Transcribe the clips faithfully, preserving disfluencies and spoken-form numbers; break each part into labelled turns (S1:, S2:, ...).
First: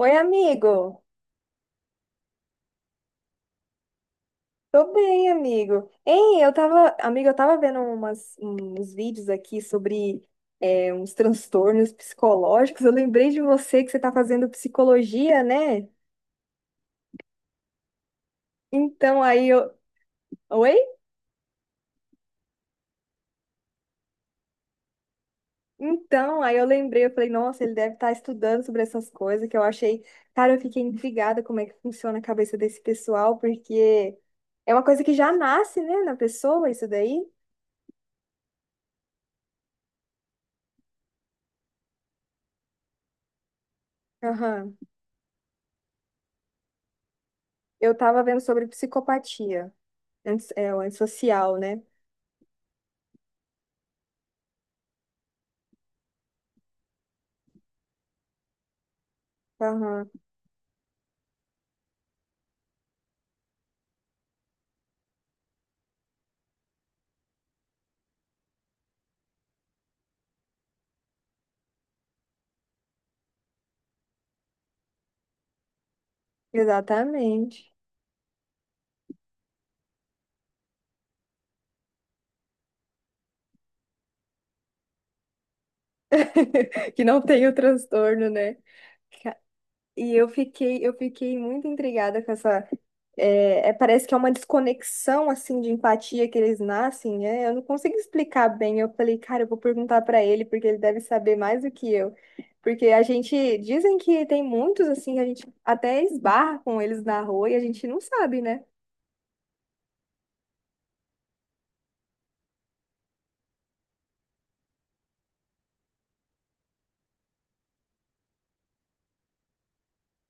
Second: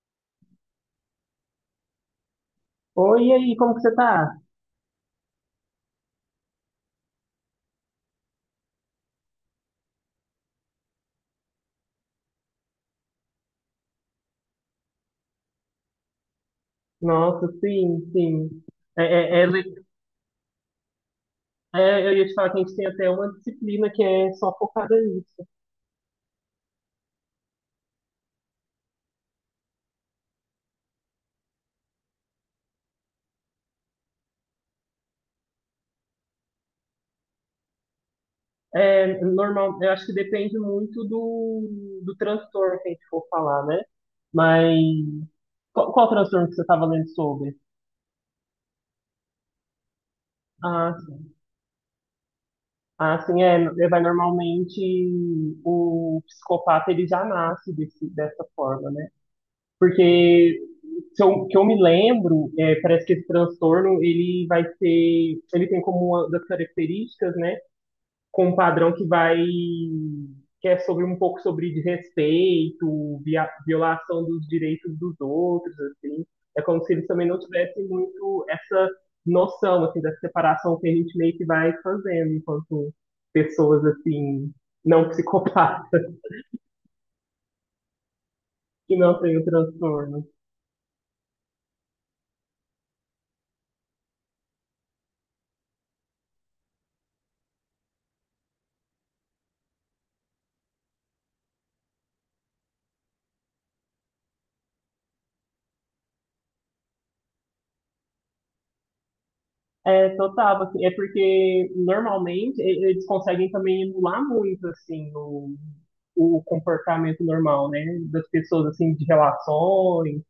S1: Oi, amigo.
S2: Oi, e aí, como que você tá?
S1: Tô bem, amigo. Ei, eu tava, amigo, eu tava vendo umas, uns vídeos aqui sobre é, uns transtornos psicológicos. Eu lembrei de você que você tá fazendo psicologia, né?
S2: Nossa, sim, sim.
S1: Então
S2: É, é, é
S1: aí eu.
S2: le-
S1: Oi?
S2: é, eu ia te falar que a gente tem até uma disciplina que é só focada nisso.
S1: Então, aí eu lembrei, eu falei, nossa, ele deve estar estudando sobre essas coisas que eu achei. Cara, eu fiquei intrigada como é que funciona a cabeça desse pessoal, porque é uma coisa que já nasce, né, na pessoa, isso daí.
S2: É normal, eu acho que depende muito do, do transtorno que a gente for falar, né?
S1: Aham.
S2: Mas qual, qual transtorno que você estava lendo sobre?
S1: Eu tava vendo sobre psicopatia. Antes- É o
S2: Ah, sim.
S1: antissocial, né?
S2: Ah, sim, é, é, vai normalmente o psicopata ele já nasce desse, dessa forma, né?
S1: Aham,
S2: Porque se eu, que eu me lembro, é, parece que esse transtorno ele vai ser, ele tem como uma das características, né, com um padrão que vai que é sobre um pouco sobre desrespeito, via- violação dos direitos dos outros, assim. É como se eles também não
S1: exatamente.
S2: tivessem muito essa noção, assim, da separação que a gente meio que vai fazendo enquanto pessoas, assim, não psicopatas,
S1: Que não tem o transtorno, né?
S2: que não têm
S1: Ca-
S2: o
S1: E
S2: transtorno.
S1: eu fiquei, eu fiquei muito intrigada com essa. É, é, parece que é uma desconexão assim de empatia que eles nascem, né? Eu não consigo explicar bem. Eu falei, cara, eu vou perguntar pra ele, porque ele deve saber mais do que eu. Porque a gente dizem que tem muitos assim, a gente até esbarra com eles na rua e a gente não sabe, né?
S2: É, total, assim, é porque normalmente e- eles conseguem também emular muito, assim, o, o comportamento normal, né, das pessoas, assim, de relações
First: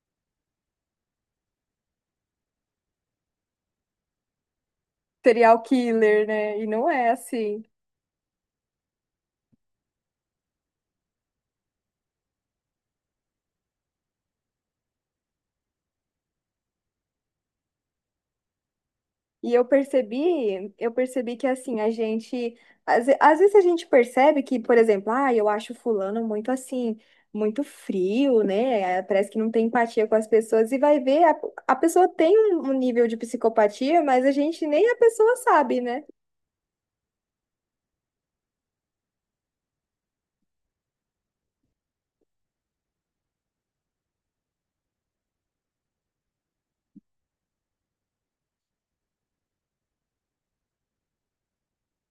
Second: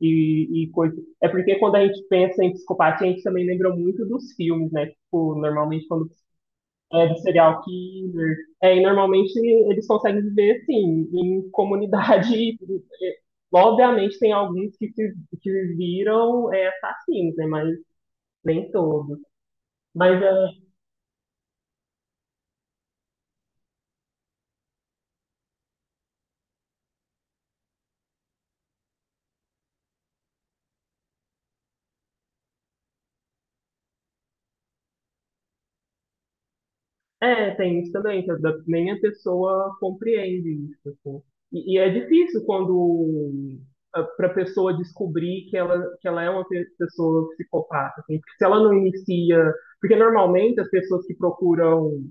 S2: e, e coisas. É porque quando a gente pensa em psicopatia, a gente também lembra muito dos filmes, né, tipo,
S1: Serial
S2: normalmente quando
S1: killer, né? E não
S2: é
S1: é
S2: do serial
S1: assim.
S2: killer, é, e normalmente eles conseguem viver, assim, em comunidade. É, obviamente, tem alguns que se que viram é, assassinos, né? Mas nem todos.
S1: E eu
S2: Mas é,
S1: percebi, eu percebi que assim, a gente, às, ve- às vezes a gente percebe que, por exemplo, ah, eu acho fulano muito assim, muito frio, né? Eh, parece que não tem empatia com as pessoas e vai ver, a, a pessoa tem um, um nível de psicopatia, mas a gente nem a pessoa sabe, né?
S2: É, tem isso também, que às vezes nem a pessoa compreende isso, assim. E, e é difícil quando para a pessoa descobrir que ela, que ela é uma pe- pessoa psicopata, assim, porque se ela não inicia, porque normalmente as pessoas que procuram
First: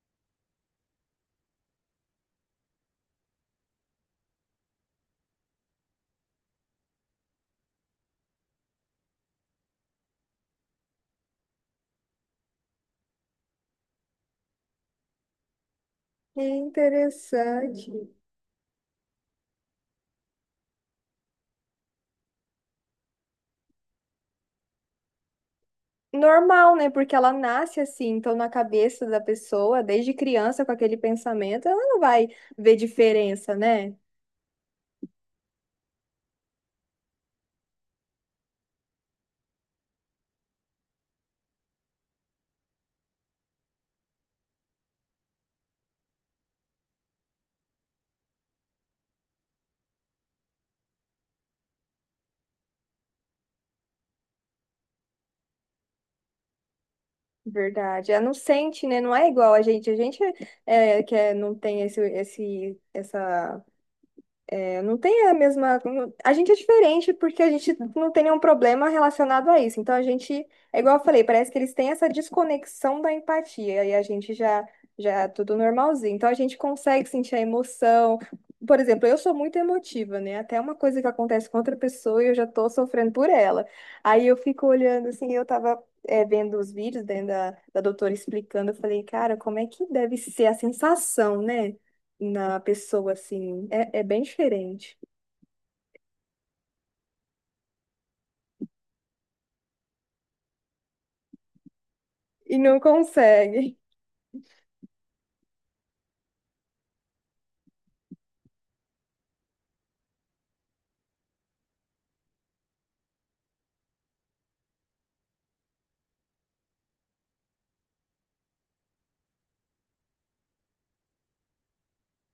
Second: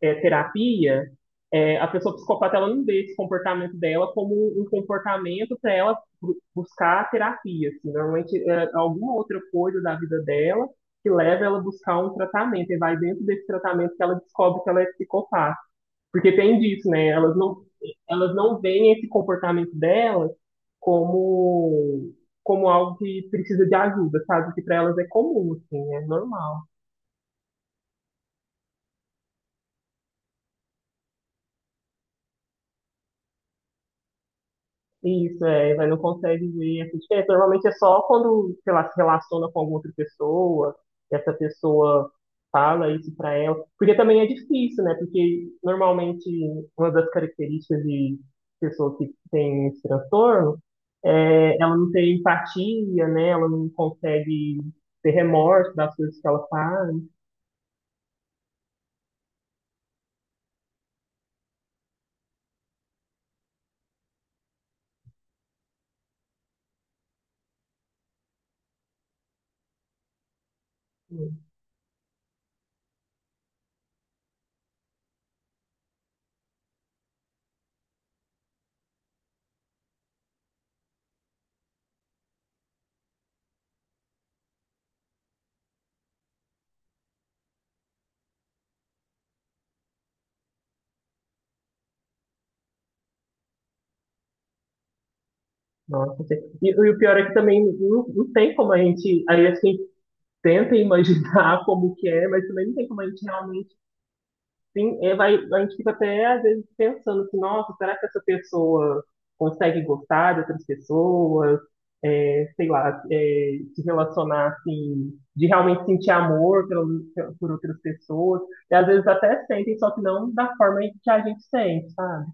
S2: é, terapia, é, a pessoa psicopata ela não vê esse comportamento dela como um comportamento para ela bu- buscar terapia, assim, normalmente é alguma outra coisa da vida dela que leva ela a buscar um tratamento, e vai dentro desse tratamento que ela descobre que ela é psicopata. Porque
S1: É
S2: tem disso, né? Elas não,
S1: interessante.
S2: elas não veem esse comportamento delas como, como algo que precisa de ajuda, sabe? Que para elas é comum, assim, é normal.
S1: Normal, né? Porque ela nasce assim, então na cabeça da pessoa, desde criança com aquele pensamento, ela não vai ver diferença, né?
S2: Isso, é, vai, não consegue ver essa diferença. Normalmente é só quando, sei lá, se relaciona com alguma outra pessoa, que essa pessoa fala isso pra ela. Porque também é difícil, né? Porque normalmente uma das características de pessoas que têm esse transtorno é ela não tem empatia, né? Ela não consegue ter remorso das coisas que ela faz.
S1: Verdade. Ela não sente, né? Não é igual a gente. A gente é, que é, não tem esse, esse, essa é, não tem a mesma. não- A gente é diferente porque a gente não tem nenhum problema relacionado a isso. Então a gente, é igual eu falei,
S2: Hum.
S1: parece que eles têm essa desconexão da empatia e a gente já já é tudo normalzinho. Então a gente consegue sentir a emoção. Por exemplo, eu sou muito emotiva, né? Até uma coisa que acontece com outra pessoa e eu já tô sofrendo por ela. Aí eu fico olhando assim, eu tava é, vendo os vídeos né, da, da doutora explicando, eu falei, cara, como é que deve ser a sensação, né? Na pessoa, assim. É, é bem diferente.
S2: Nossa, sim. e, e o pior é que também não, não tem como a gente, aí assim, tenta imaginar como que é, mas
S1: E
S2: também não
S1: não
S2: tem como a gente realmente,
S1: consegue.
S2: sim, é, vai, a gente fica até às vezes pensando assim, nossa, será que essa pessoa consegue gostar de outras pessoas, é, sei lá, é, se relacionar assim, de realmente sentir amor pelo- por outras pessoas, e às vezes até sentem, só que não da forma que a gente sente, sabe?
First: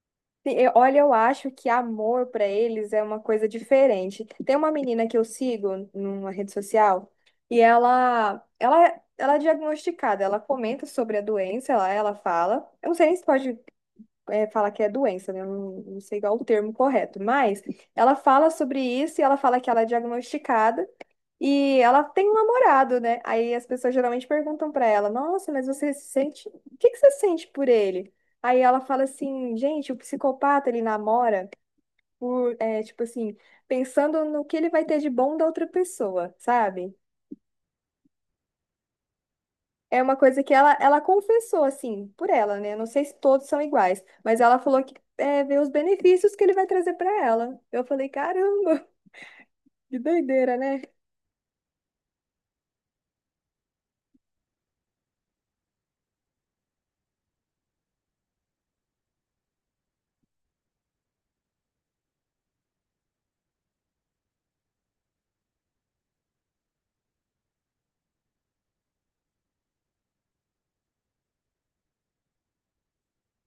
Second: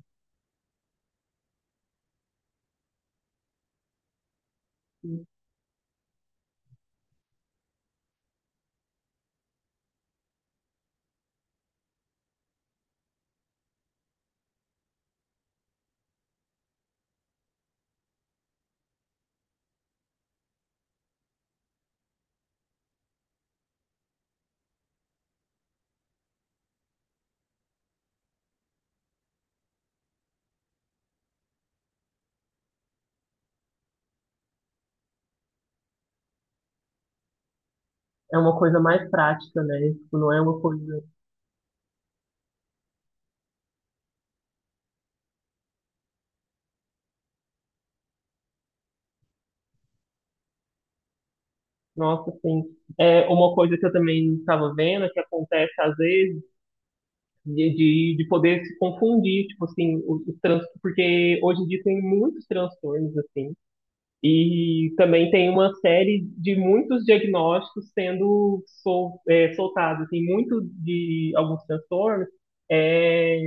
S1: Sim, eu- olha, eu acho que amor pra eles é uma coisa diferente. Tem uma menina que eu sigo numa rede social e ela, ela, ela é diagnosticada, ela comenta sobre a doença, ela, ela fala. Eu não sei nem se pode, é, falar que é doença, né? Eu não, não sei qual o termo correto, mas ela fala sobre isso e ela fala que ela é diagnosticada. E ela tem um namorado, né? Aí as pessoas geralmente perguntam pra ela: "Nossa, mas você se sente. O que que você sente por ele?" Aí ela fala assim: "Gente, o psicopata ele namora por, é, tipo assim, pensando no que ele vai ter de bom da outra pessoa, sabe?"
S2: É uma coisa mais prática, né?
S1: É uma
S2: Tipo, não é
S1: coisa que
S2: uma
S1: ela, ela
S2: coisa.
S1: confessou, assim, por ela, né? Não sei se todos são iguais, mas ela falou que é, vê os benefícios que ele vai trazer pra ela. Eu falei: "Caramba, que doideira, né?"
S2: Nossa, sim. É uma coisa que eu também estava vendo, que acontece às vezes, de, de, de poder se confundir, tipo assim, os, os trans, porque hoje em dia tem muitos transtornos, assim, e também tem uma série de muitos diagnósticos sendo sol, é, soltados. Assim, muito de alguns transtornos é,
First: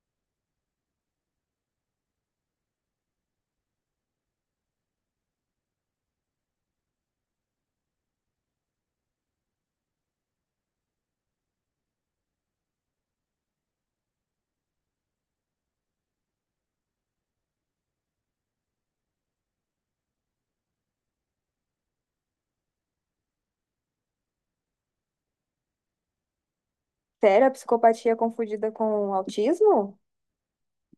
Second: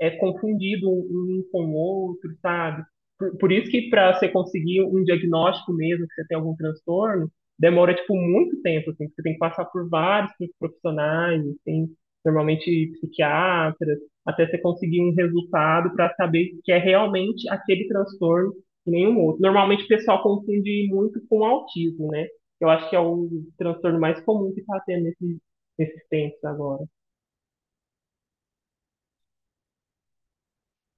S2: é confundido um um com o outro, sabe? Por, por isso que para você conseguir um diagnóstico mesmo, que você tem algum transtorno, demora, tipo, muito tempo, assim. Você tem que passar por vários profissionais, assim, normalmente psiquiatras, até você conseguir um resultado para saber que é realmente aquele transtorno nenhum outro. Normalmente o pessoal confunde muito com autismo, né? Eu acho que é o transtorno mais comum que está tendo nesses, nesses tempos agora.
S1: Sério, a psicopatia é confundida com autismo?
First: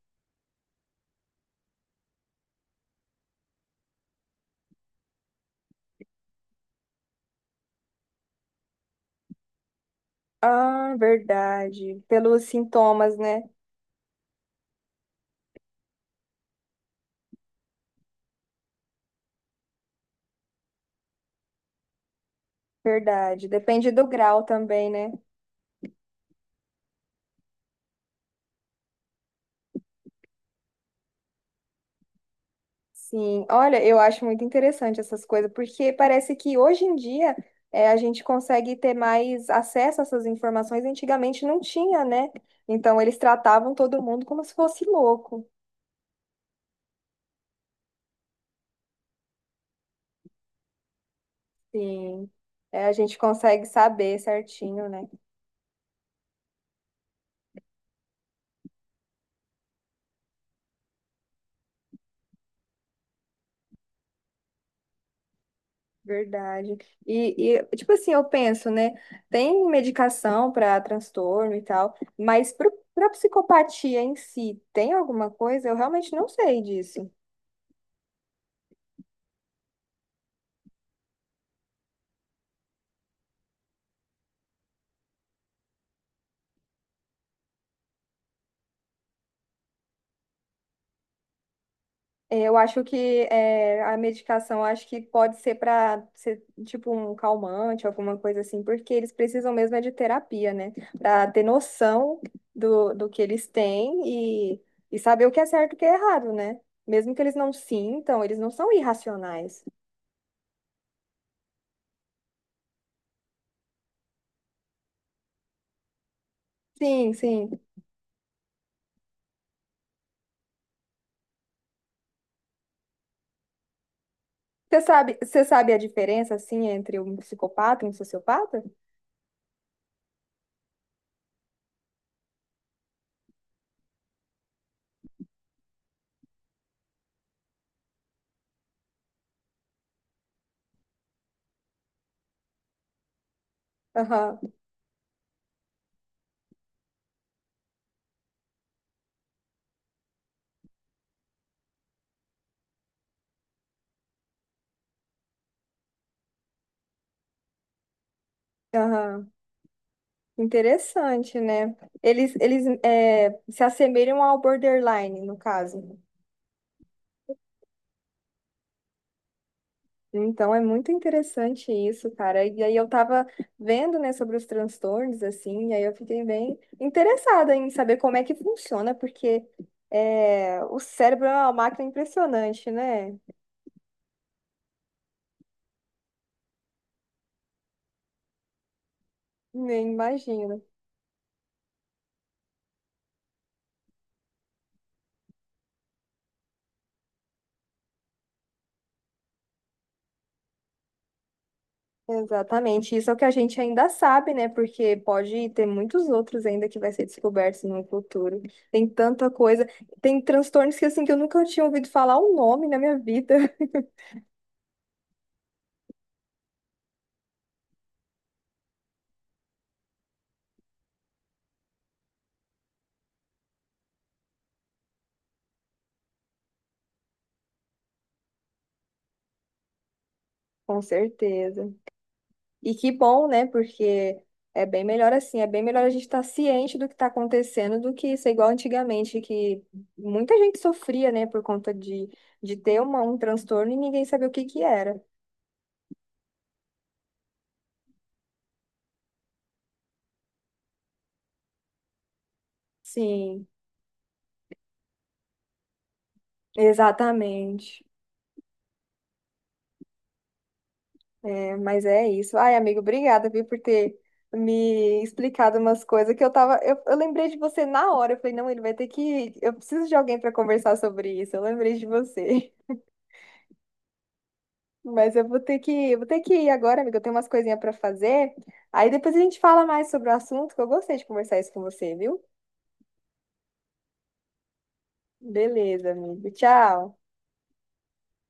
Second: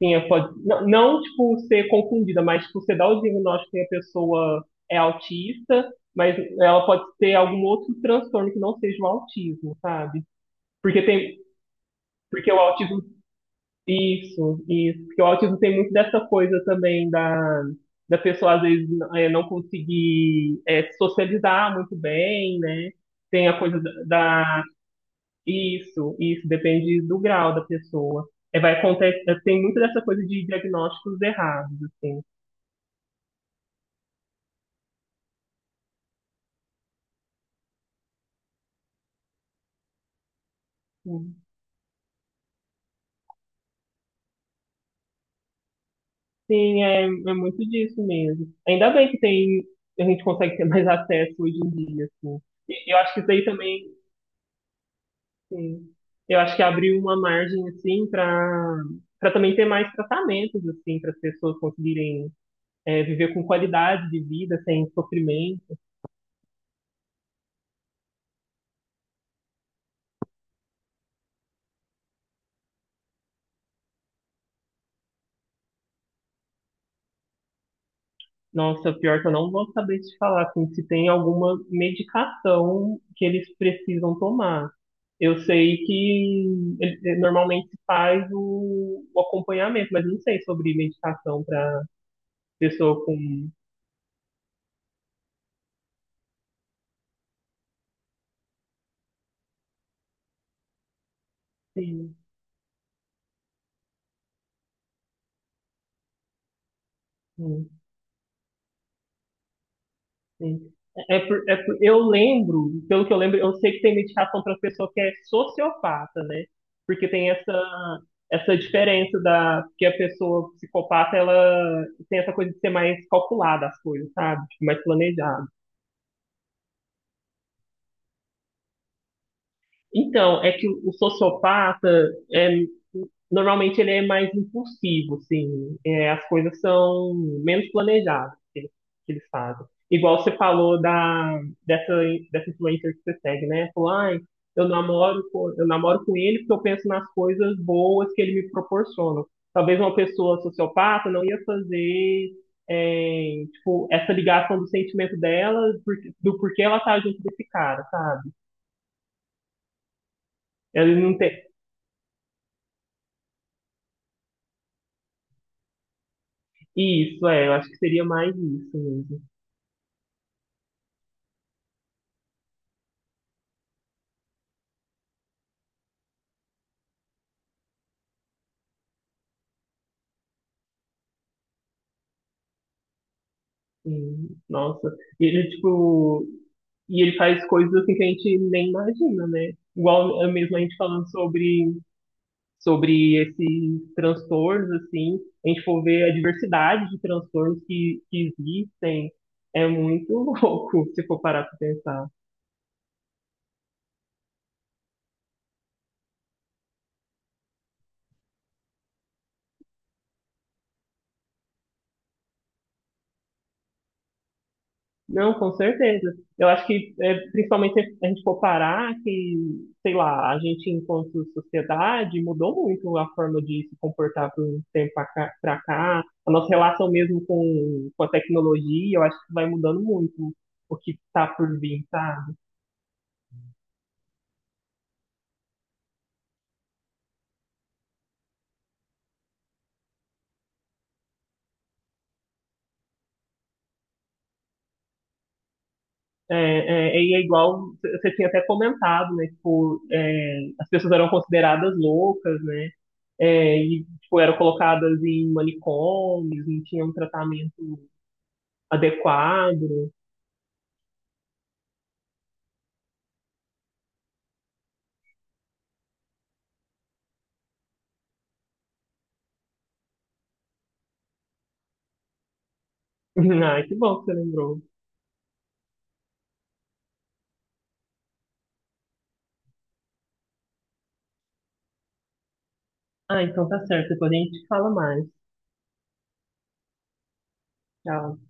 S2: Sim, é, pode, não, não, tipo, ser confundida, mas, tipo, você dá o diagnóstico que a pessoa é autista, mas ela pode ter algum outro transtorno que não seja o autismo, sabe?
S1: Ah,
S2: Porque tem,
S1: verdade. Pelos
S2: porque o autismo.
S1: sintomas, né?
S2: Isso, isso. Porque o autismo tem muito dessa coisa também da, da pessoa, às vezes, é, não conseguir é, se socializar muito bem, né?
S1: Verdade.
S2: Tem a coisa
S1: Depende
S2: da,
S1: do grau
S2: da-
S1: também, né?
S2: Isso, isso. Depende do grau da pessoa. É, vai acontecer, tem muito dessa coisa de diagnósticos errados, assim.
S1: Sim. Olha, eu acho muito interessante essas coisas, porque parece que hoje em dia é, a gente consegue ter mais acesso a essas informações.
S2: Sim,
S1: Antigamente não tinha, né? Então eles tratavam todo mundo como se fosse louco.
S2: sim, é, é muito disso mesmo. Ainda bem que tem, a gente consegue ter mais acesso hoje em dia,
S1: Sim.
S2: assim.
S1: É, a
S2: E eu acho
S1: gente
S2: que isso aí
S1: consegue
S2: também.
S1: saber certinho, né?
S2: Sim. Eu acho que abriu uma margem assim para para também ter mais tratamentos assim para as pessoas conseguirem é, viver com qualidade de vida sem sofrimento.
S1: Verdade. E, e, tipo assim, eu penso, né? Tem medicação para transtorno e tal, mas para psicopatia em si, tem alguma coisa? Eu realmente não sei disso.
S2: Nossa, pior é que eu não vou saber te falar assim, se tem alguma medicação que eles precisam tomar. Eu sei que ele- normalmente se faz o, o acompanhamento, mas não sei sobre medicação para
S1: É, eu acho
S2: pessoa
S1: que
S2: com.
S1: é, a medicação eu acho que pode ser para ser tipo um calmante, alguma coisa assim, porque eles precisam mesmo é de terapia, né? Para ter noção do, do que eles têm e, e saber o que é certo e o que é errado, né? Mesmo que eles não
S2: Sim.
S1: sintam, eles não são irracionais.
S2: Sim. É é por, é por- eu lembro, pelo que eu lembro, eu sei que tem medicação para pessoa que é sociopata, né? Porque
S1: Sim,
S2: tem
S1: sim.
S2: essa, essa diferença da que a pessoa psicopata ela tem essa coisa de ser mais calculada as coisas, sabe? Tipo,
S1: Você
S2: mais
S1: sabe, você
S2: planejada.
S1: sabe a diferença, assim, entre um psicopata e um sociopata?
S2: Então, é que o o sociopata é, normalmente ele é mais impulsivo, assim, é, as coisas são menos planejadas que eles, que eles fazem. Igual você falou da dessa dessa influencer que você segue, né? Falou, ai,
S1: Aham,
S2: eu namoro com, eu namoro com ele porque eu penso nas coisas boas que ele me proporciona. Talvez uma pessoa sociopata não ia fazer é, tipo, essa ligação do sentimento dela, por- do porquê ela tá junto desse cara, sabe?
S1: aham.
S2: Ela não
S1: Interessante,
S2: tem,
S1: né? Eles, eles é, se assemelham ao borderline, no caso.
S2: isso, é, eu acho que seria mais isso mesmo.
S1: Então, é muito interessante isso, cara. E aí eu tava vendo, né, sobre os transtornos, assim, e aí eu fiquei bem interessada em saber como é que funciona, porque é, o cérebro é uma máquina impressionante, né?
S2: Sim, nossa. E ele, tipo, e ele faz coisas assim que a gente nem imagina, né?
S1: Nem
S2: Igual eh, mesmo
S1: imagino.
S2: a gente falando sobre, sobre esses transtornos, assim, a gente for ver a diversidade de transtornos que, que existem, é muito louco se for parar pra pensar.
S1: Exatamente, isso é o que a gente ainda sabe, né? Porque pode ter muitos outros ainda que vai ser descobertos no futuro. Tem tanta coisa, tem transtornos que assim que eu nunca tinha ouvido falar o nome na minha vida.
S2: Não, com certeza. Eu acho que, é, principalmente se a gente for parar, que, sei lá, a gente, enquanto sociedade, mudou muito a forma de se comportar por um tempo pra cá. pra cá. A nossa relação mesmo com, com a tecnologia, eu acho que vai mudando muito o
S1: Com
S2: que está por
S1: certeza.
S2: vir, sabe?
S1: E que bom, né? Porque é bem melhor assim, é bem melhor a gente estar ciente do que está acontecendo do que ser igual antigamente, que muita gente sofria, né, por conta de, de ter uma, um transtorno e ninguém sabia o que que era.
S2: É, é, e é igual, c- você tinha até comentado, né? Tipo, é, as pessoas eram consideradas loucas, né?
S1: Sim,
S2: É, e, tipo, eram colocadas em manicômios, não tinham tratamento
S1: exatamente.
S2: adequado.
S1: Mas é isso. Ai, amigo, obrigada, viu, por ter me explicado umas coisas que eu tava. Eu, eu lembrei de você na hora. Eu falei, não, ele vai ter que. Eu preciso de alguém para conversar sobre isso. Eu lembrei de você.
S2: Ah, que bom que você lembrou.
S1: Mas eu vou ter que, vou ter que ir agora, amiga. Eu tenho umas coisinhas para fazer. Aí depois a gente fala mais sobre o assunto, que eu gostei de conversar isso com você, viu?
S2: Ah, então tá certo. Depois a gente fala mais.
S1: Beleza, amigo. Tchau.
S2: Tchau.